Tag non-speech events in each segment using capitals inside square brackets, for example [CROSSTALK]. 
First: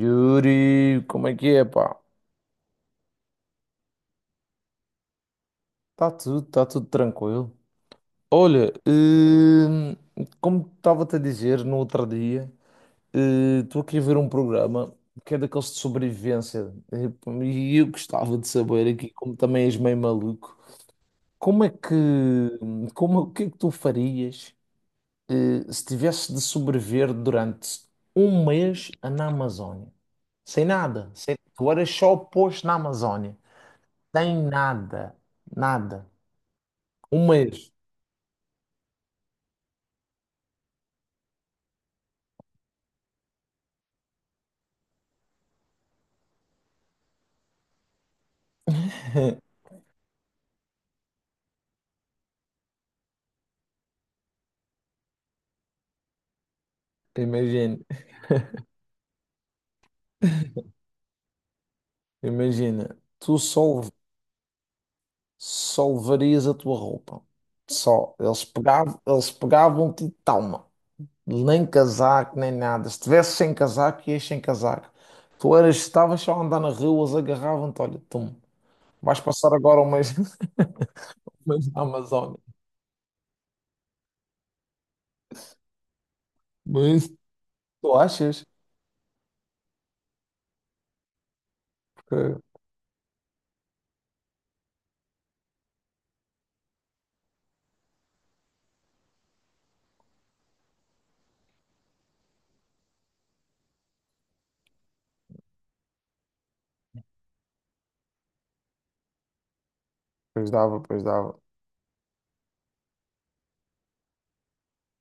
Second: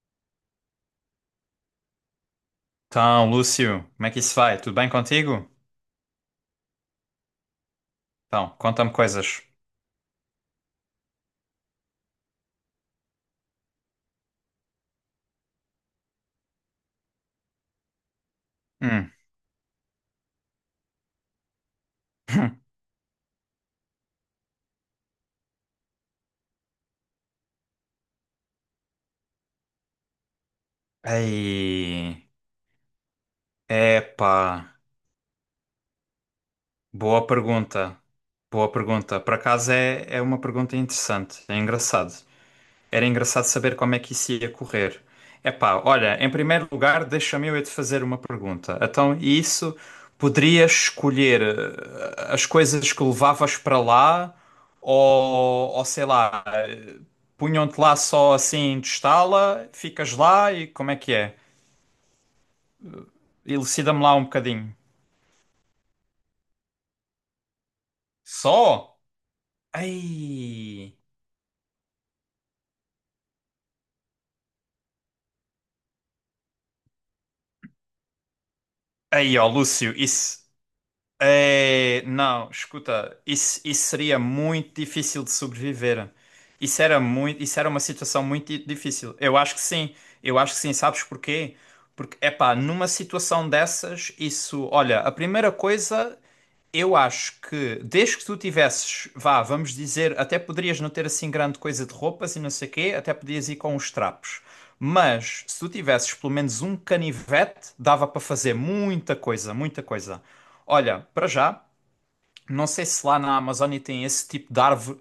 Yuri, como é que é, pá? Então, Lúcio, como é que isso vai? Tudo bem contigo? Tá tudo tranquilo. Então, Olha, conta-me coisas. Como estava-te a dizer no outro dia, estou aqui a ver um programa que é daqueles de sobrevivência pá, e eu gostava de saber aqui, Hum. como também és meio maluco, como é que, [LAUGHS] como, o que é que tu farias se tivesse de sobreviver durante um mês na Amazónia? Sem nada, sem, tu eras só Ei, posto na Amazónia. Tem epá, nada, nada. Um boa mês, pergunta. Boa pergunta. Por acaso é uma pergunta interessante, é engraçado. Era engraçado saber como é que isso ia correr. Epá, olha, em primeiro lugar, deixa-me eu é te fazer uma pergunta. Então, e isso poderias escolher as coisas que levavas para lá ou sei lá, imagina, punham-te lá só assim, testá-la, ficas lá e como é que é? imagina, tu só, Elucida-me lá um bocadinho. só levarias a tua roupa. Só. Eles pegavam, Só? eles pegavam-te e toma. Ei! Nem casaco, nem nada. Se tivesse sem casaco, ias sem casaco. Tu eras, estavas só a andar na rua, eles agarravam-te, olha, tu. Vais Ei, ó, passar agora um Lúcio, mês, [LAUGHS] isso. um mês na É, Amazónia. não, escuta, isso seria muito difícil de sobreviver. Isso era Mas muito, isso era uma tu situação achas? Difícil. Eu acho que sim, eu acho que sim, sabes porquê? Porque, Que... epá, numa situação dessas, isso, olha, a primeira coisa, eu acho que desde que tu tivesses, vá, vamos dizer, até poderias não ter assim grande coisa de roupas e não sei quê, até podias ir com os trapos. Mas se tu tivesses pelo menos um canivete, dava para fazer muita coisa, muita coisa. Pois dava, Olha, pois para dava. já, não sei se lá na Amazónia tem esse tipo de árvore,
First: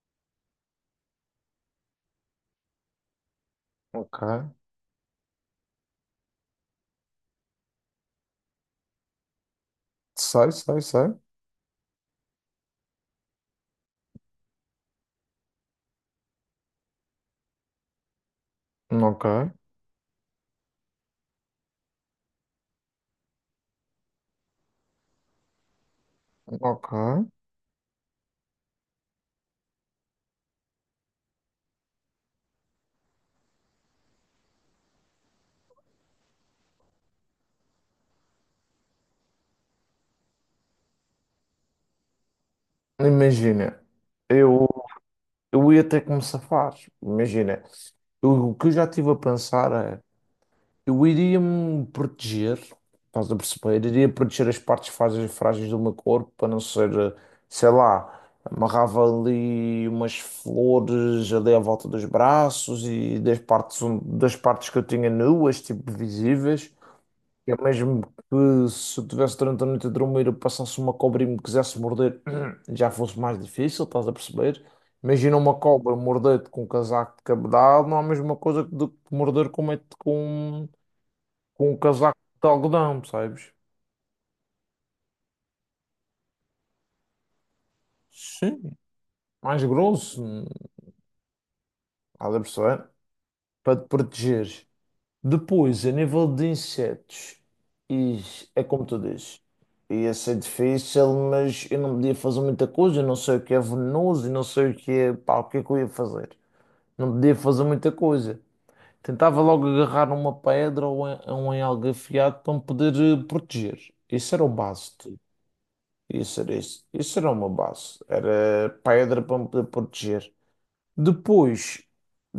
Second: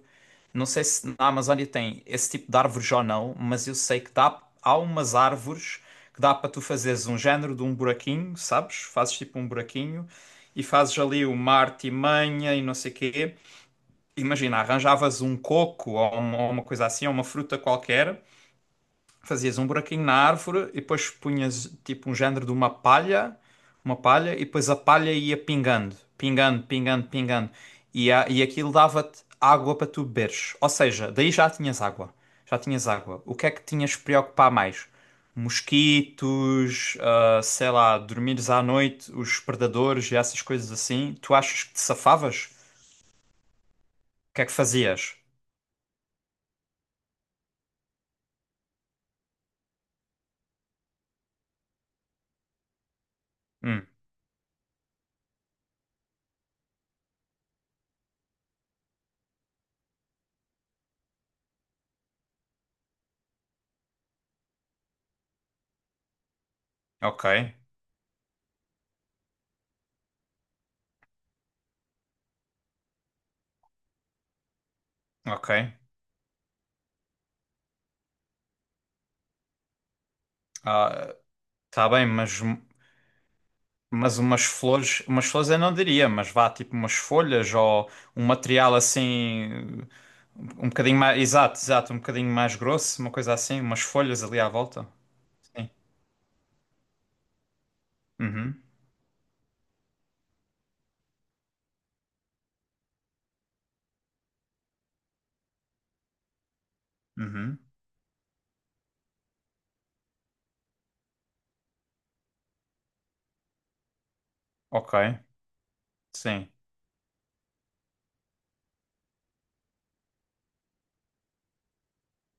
não sei se na Amazónia tem esse tipo de árvores ou não, mas eu sei que Ok. dá, há umas árvores que dá para tu fazeres um género de um buraquinho, sabes? Fazes tipo um buraquinho Sei, e sei, fazes sei. ali uma artimanha e não sei quê. Imagina, arranjavas um coco ou uma coisa assim, ou uma fruta qualquer. Ok, Fazias um buraquinho na árvore e depois punhas tipo um género de uma palha, e depois a palha ia pingando, pingando, pingando, ok. pingando. E aquilo dava-te água para tu beberes. Ou seja, daí já tinhas água. Já tinhas água. O que é que tinhas que preocupar mais? Mosquitos, ah, sei lá, dormires à noite, os predadores e essas coisas assim. Tu achas que te safavas? Imagina, O que é que eu, fazias? eu ia ter que me safar. Imagina, o que eu já estive a pensar é: eu iria me proteger, estás a perceber? Hum, Iria proteger as partes frágeis, frágeis do meu corpo para não ser, sei lá, amarrava ali umas flores ali à volta dos braços e das partes que eu tinha nuas, tipo visíveis. ok, É mesmo que se eu tivesse durante a noite a dormir, eu passasse uma cobra e me quisesse morder, [CLEARS THROAT] já fosse mais difícil, estás a perceber? Imagina uma ok. cobra morder-te com um casaco de cabedal, não é a mesma coisa que do que morder com, uma- com, Ah, com um tá bem, casaco mas de algodão, percebes? Mas umas flores eu não diria, mas vá tipo umas folhas ou um Sim. material Mais assim, grosso, um bocadinho mais, exato, exato, um bocadinho estás a mais perceber? grosso, uma coisa assim, Para umas te folhas ali à proteger. volta. Sim. Depois, a nível de insetos, e Uhum, é como tu dizes. Ia ser difícil, mas eu não podia fazer muita coisa. Eu não sei o que é venenoso, eu não sei o que é. Pá, o que é que eu ia fazer? Não podia uhum. fazer muita coisa. Tentava logo agarrar uma pedra ou ou um algo afiado para me poder proteger. Isso era o base, Ok, tipo. Isso sim, era isso. Isso era uma base. Era pedra para me poder proteger. Depois,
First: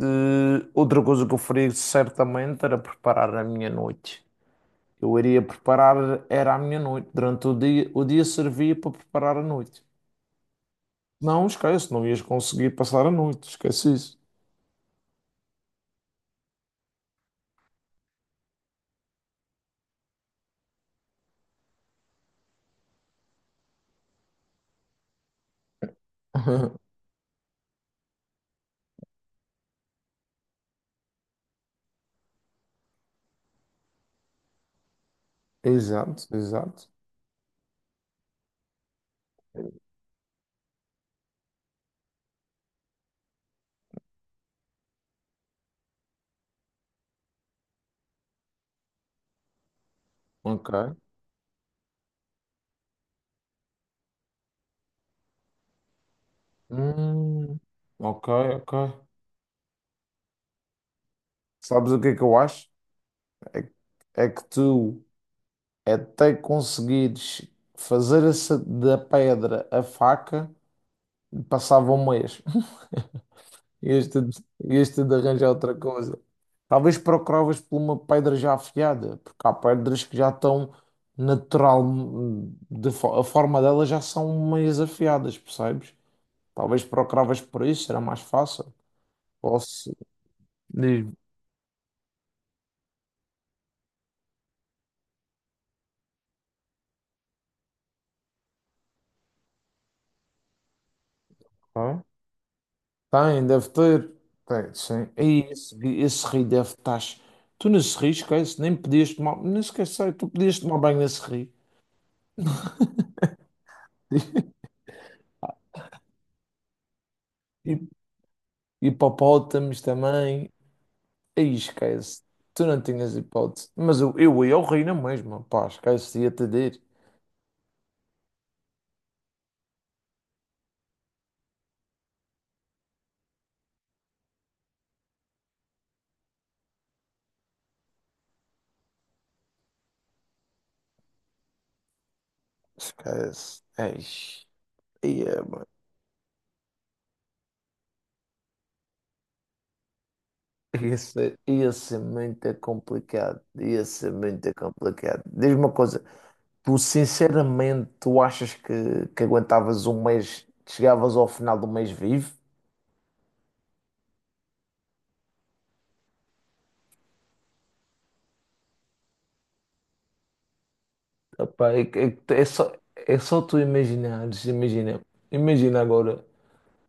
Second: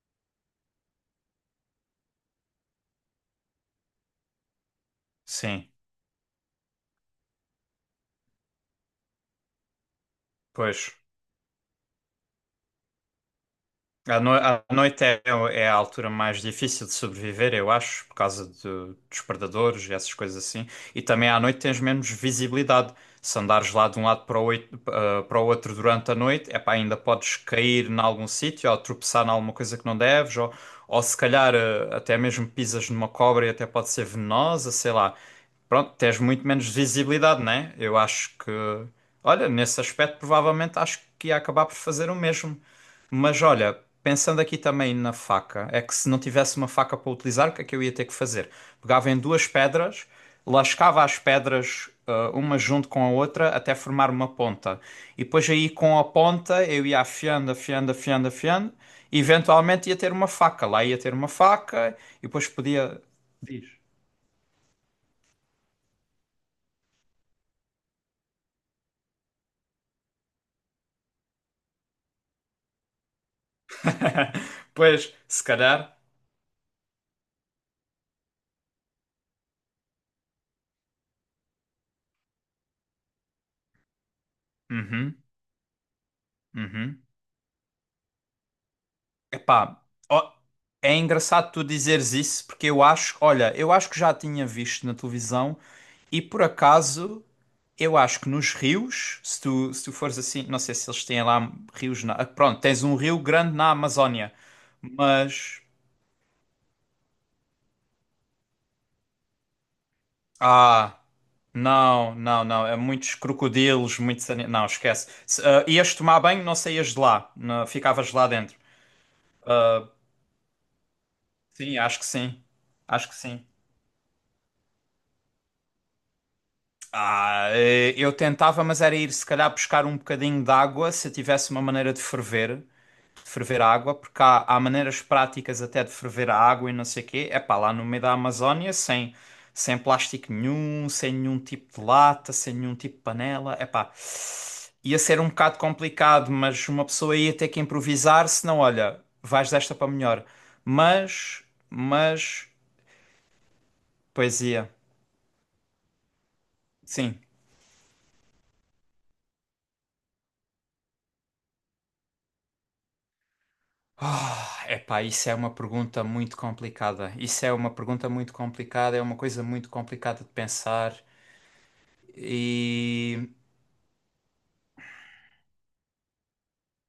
outra coisa que eu faria certamente era preparar a minha noite. Eu iria sim, preparar, era a minha noite. Durante o dia servia para preparar a noite. pois. Não, esquece, não ias conseguir passar a noite, esquece isso. A, no- a noite é a altura mais difícil de sobreviver, eu acho, dos predadores e essas coisas assim. E também à noite tens menos visibilidade. Se andares lá de um lado para o outro durante a noite, epá, ainda podes cair em algum sítio ou tropeçar em alguma coisa que não deves, ou se calhar até mesmo pisas numa cobra e até pode ser venenosa, sei lá. Pronto, tens Exato, muito menos exato. visibilidade, né? Eu acho que, olha, nesse aspecto provavelmente acho que ia acabar por fazer o mesmo. Mas olha, pensando aqui também na faca, é que se não tivesse uma faca para utilizar, o que é que eu ia ter que fazer? Pegava em duas pedras, Ok. lascava as pedras, ah, uma junto com a outra, até formar uma ponta. E depois aí com a ponta eu ia afiando, Hum, afiando, ok, afiando, ok. afiando, e eventualmente ia ter uma faca. Lá ia ter uma Sabes faca, o que é que e eu depois acho? podia. É, que Diz. é que tu até conseguires fazer essa da pedra a faca, passava um mês. Este, [LAUGHS] este Pois, de se arranjar outra calhar. coisa. Talvez procuravas por uma pedra já afiada, porque há pedras que já estão natural, a forma delas já são meias Uhum, afiadas, percebes? Talvez uhum. procuravas por isso, será mais fácil. Ou Epá, se... ó, é Diz-me. engraçado tu dizeres isso, porque eu acho, olha, eu acho que já tinha visto na televisão e por acaso eu acho que nos rios, se tu fores assim, não sei se eles têm lá Ah? rios na, ah, pronto, tens um rio Tem, grande deve na ter. Amazónia, Tem, sim. E mas esse rio deve estar. Tu nesse rio, esquece, nem podias tomar. Não esquece, tu podias tomar ah, banho nesse rio. não, não, não, é muitos crocodilos, muitos, ani- não, esquece. Se, ah, ias tomar banho, não saías de lá, [LAUGHS] não, E ficavas lá dentro. hipopótamos também. Aí Sim, acho que esquece. sim. Tu não Acho tinhas que sim. hipótese. Mas eu ia ao reino mesmo mesma. Pá, esquece. Ia-te dizer. Ah, eu tentava, mas era ir se calhar buscar um bocadinho de água se eu tivesse uma maneira de ferver a água, porque há, há maneiras práticas até de ferver a água e não sei o quê. É pá, lá no meio da Amazónia, sem, sem plástico nenhum, sem nenhum tipo de lata, sem nenhum tipo de panela. Esquece. É pá, Eish. ia ser um Ia, bocado mano. complicado, mas uma pessoa ia ter que improvisar, senão, olha, vais desta para melhor. Ia ser, Mas, ia ser mas, muito complicado. Ia ser muito poesia, complicado. Diz-me uma coisa. Tu, sim. sinceramente, tu achas que aguentavas um mês, chegavas ao final do mês vivo? Ah, epá, isso é uma pergunta muito complicada. Isso é uma pergunta muito complicada, é uma coisa muito complicada de pensar. Epá, é, que é só, é E só tu imaginares. Imagina. Imagina agora.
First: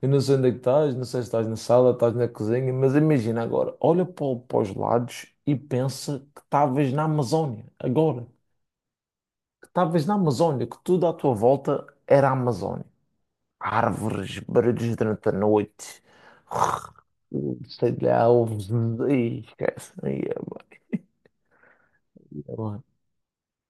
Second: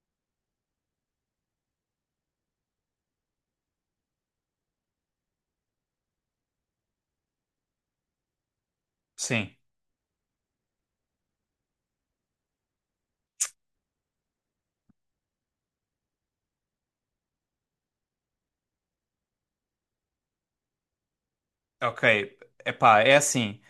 Eu não sei onde é que estás, não sei se estás na sala, estás na cozinha, mas imagina agora, olha para, para os lados e pensa que estavas na Amazónia, agora, sim, que estavas na Amazónia, que tudo à tua volta era a Amazónia. Árvores, barulhos durante a noite, sei lá, ovos, e esquece. Aí é bué, ok. é bué. Epá, é assim.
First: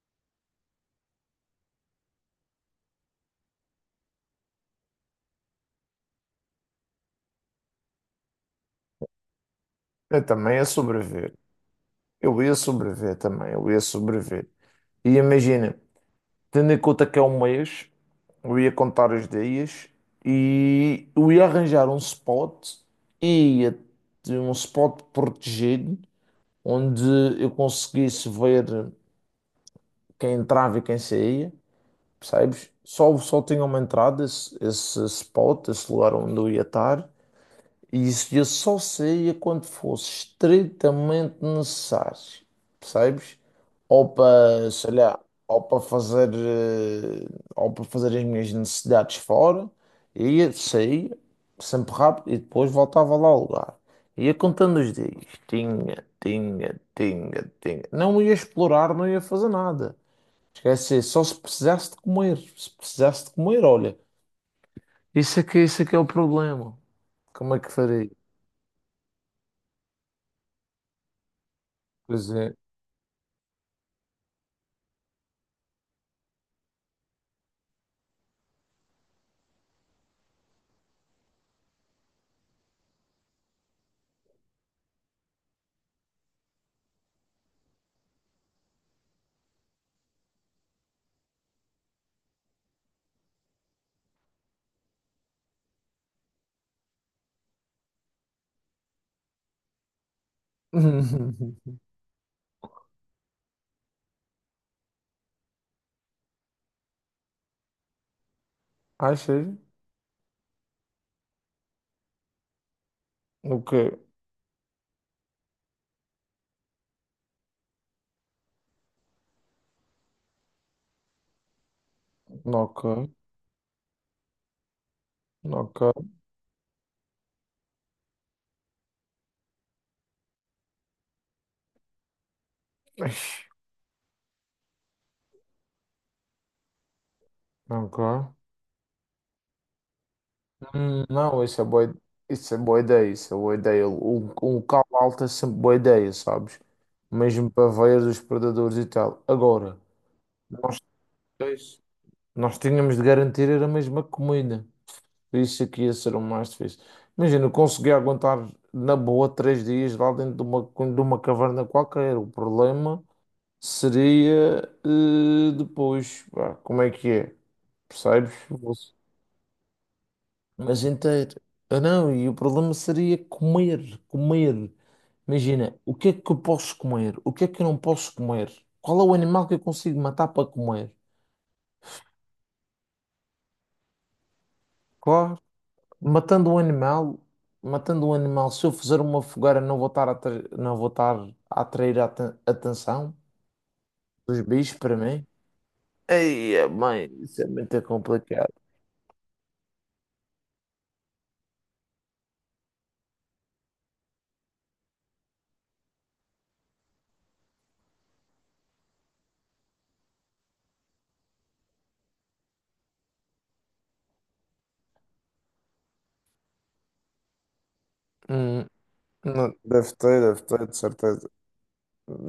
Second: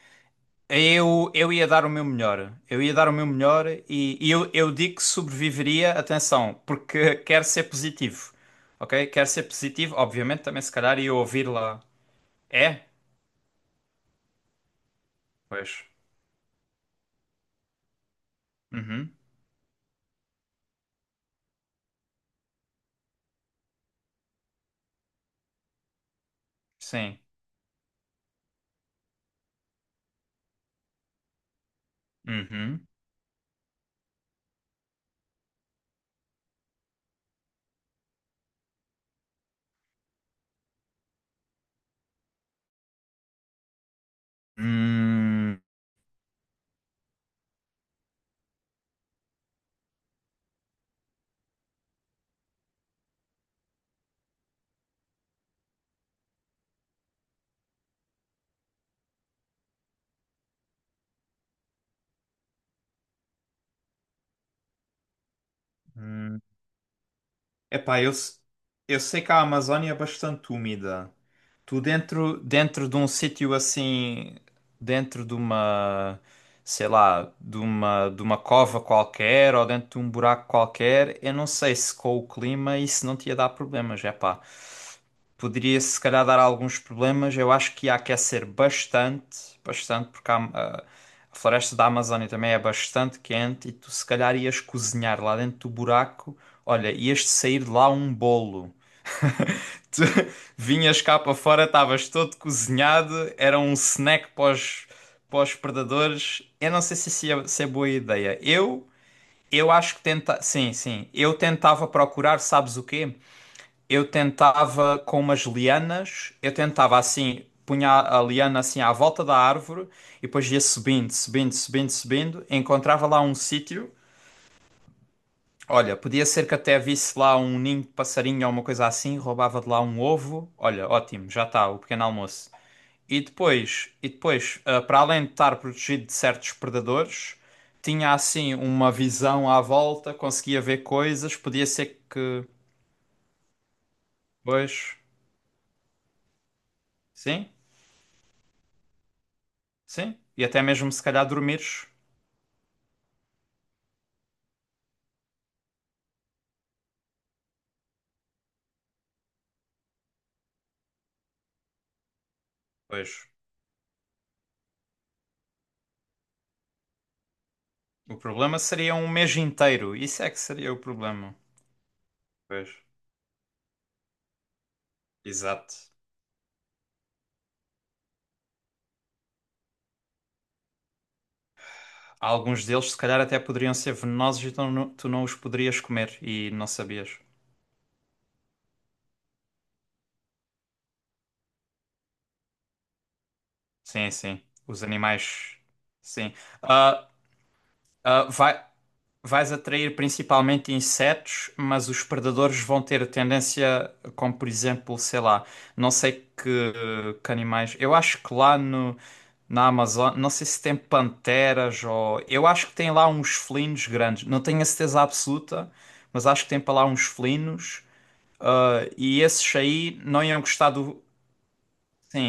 Eu ia dar o meu melhor. Eu ia dar o meu melhor e eu digo que sobreviveria, atenção, porque [LAUGHS] quero ser positivo. Ok? Quero ser positivo, Eu obviamente, também também ia se calhar ia sobreviver, ouvir lá. eu ia É? sobreviver também, eu ia sobreviver. E imagina. Pois. Tendo em conta que é um mês, eu ia contar Uhum. os dias e eu ia arranjar um spot e ia ter um spot protegido onde Sim. eu conseguisse ver quem entrava e quem saía, percebes? Uhum. Só tinha uma entrada, esse spot, esse lugar onde eu ia estar. E isso eu só saía quando fosse estritamente necessário, percebes? Ou para, sei lá, Hum. ou para fazer, eh, ou para fazer as minhas necessidades fora, ia, saía, sempre rápido, e depois voltava lá ao lugar. Ia contando os dias, tinha, tinha, tinha, tinha. Não ia explorar, não ia fazer nada. Esquece, só se precisasse de comer, olha, isso aqui é o Hum. problema. Como é que Epá, farei? eu, se- eu sei que a Amazónia é bastante úmida. Tu Pois dentro, é. dentro de um sítio assim, dentro de uma, sei lá, de uma cova qualquer ou dentro de um buraco qualquer, eu não sei se com o clima isso não te ia dar problemas, é pá. Poderia se calhar dar alguns problemas, eu acho que ia aquecer bastante, bastante, porque a floresta da Amazónia também é bastante quente e tu se calhar ias cozinhar lá dentro do buraco, olha, ias sair de lá um bolo. Tu [LAUGHS] vinhas cá para fora, [LAUGHS] estavas todo cozinhado, era um snack para os predadores. Eu não sei se, isso é, se é boa ideia. Ah, sério? Eu acho que tenta... Sim, sim. Eu tentava procurar, sabes o quê? Ok, Eu tentava com umas lianas, eu tentava assim, punha a liana assim à volta da árvore e depois ia subindo, subindo, subindo, subindo, ok, encontrava lá um sítio. Olha, ok. podia ser que até visse lá um ninho de passarinho ou uma coisa assim, roubava de lá um ovo. Olha, ótimo, já está, o pequeno almoço. Ixi, E depois, ah, para além de estar protegido de certos predadores, ok. tinha assim uma visão à volta, conseguia ver coisas, não, podia ser que, isso é boa ideia, isso é boa ideia. Um local pois, alto é sempre boa ideia, sabes? sim, Mesmo para ver os predadores e tal. Agora, sim, e até nós, mesmo se calhar dois, dormires. nós tínhamos de garantir era a mesma comida. Isso aqui ia ser o mais difícil. Imagina, eu consegui aguentar na boa 3 dias lá dentro de uma caverna qualquer. O problema Pois, seria depois, pá, como é que é? o Percebes? problema seria um mês inteiro, isso é que seria o Mas problema. inteiro. Ah, não, e o Pois, problema seria comer, comer. exato. Imagina, o que é que eu posso comer? O que é que eu não posso comer? Qual é o animal que eu consigo matar para comer? Alguns deles, se calhar, até poderiam ser venenosos e tu não os Claro. poderias comer Matando e um não sabias. animal, matando um animal, se eu fizer uma fogueira, não vou estar a, atra- não vou estar a atrair a atenção Sim, dos sim. bichos Os para mim? animais. Sim. Ei, mãe, Ah, isso é muito ah, complicado. vai, vais atrair principalmente insetos, mas os predadores vão ter tendência, como por exemplo, sei lá, não sei que animais. Eu acho que lá no, na Amazônia, não sei se tem panteras ou. Eu acho que tem lá uns felinos grandes. Não tenho a certeza absoluta, mas acho que tem para lá uns felinos. Ah, e Não, esses aí não iam deve ter, gostar de do. certeza.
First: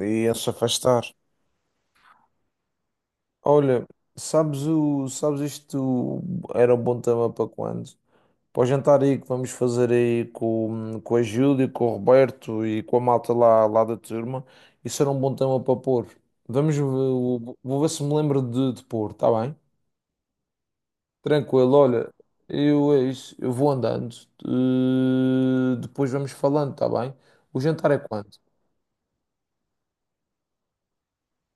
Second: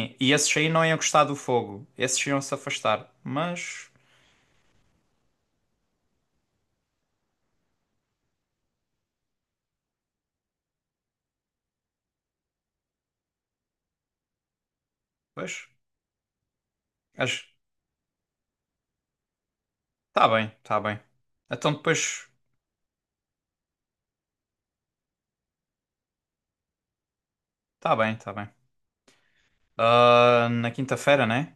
E e ia-se esses aí não iam afastar. gostar do fogo. Esses iam se afastar. Olha, Mas. sabes isto era um bom tema para quando? Para o jantar aí que vamos fazer aí com, a Júlia, com o Roberto e com a malta lá da turma, isso era um bom Pois. tema para pôr. Vamos ver, Acho... vou ver se me lembro de pôr, está bem? Tá bem, tá bem. Então Tranquilo, olha, depois. eu é isso, eu vou andando, depois vamos falando, está bem? O jantar Tá é bem, quando? tá bem. Ah, na quinta-feira, né?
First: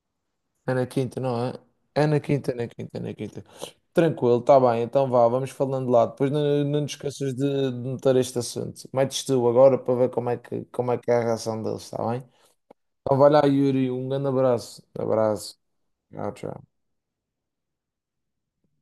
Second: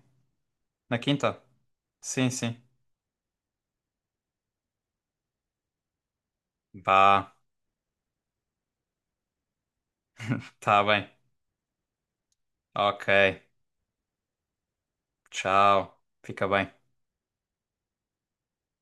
É na Na quinta, quinta? não é? É na Sim, quinta, é sim. na quinta, é na quinta. Tranquilo, tá bem, então vá, vamos falando lá. Depois não te esqueças Vá, de notar este assunto. Metes tu agora para ver como é que, tá como é bem. que é a reação deles, está bem? Ok. Então vai lá, Yuri, um grande abraço. Abraço. Tchau. Tchau, Fica tchau. bem.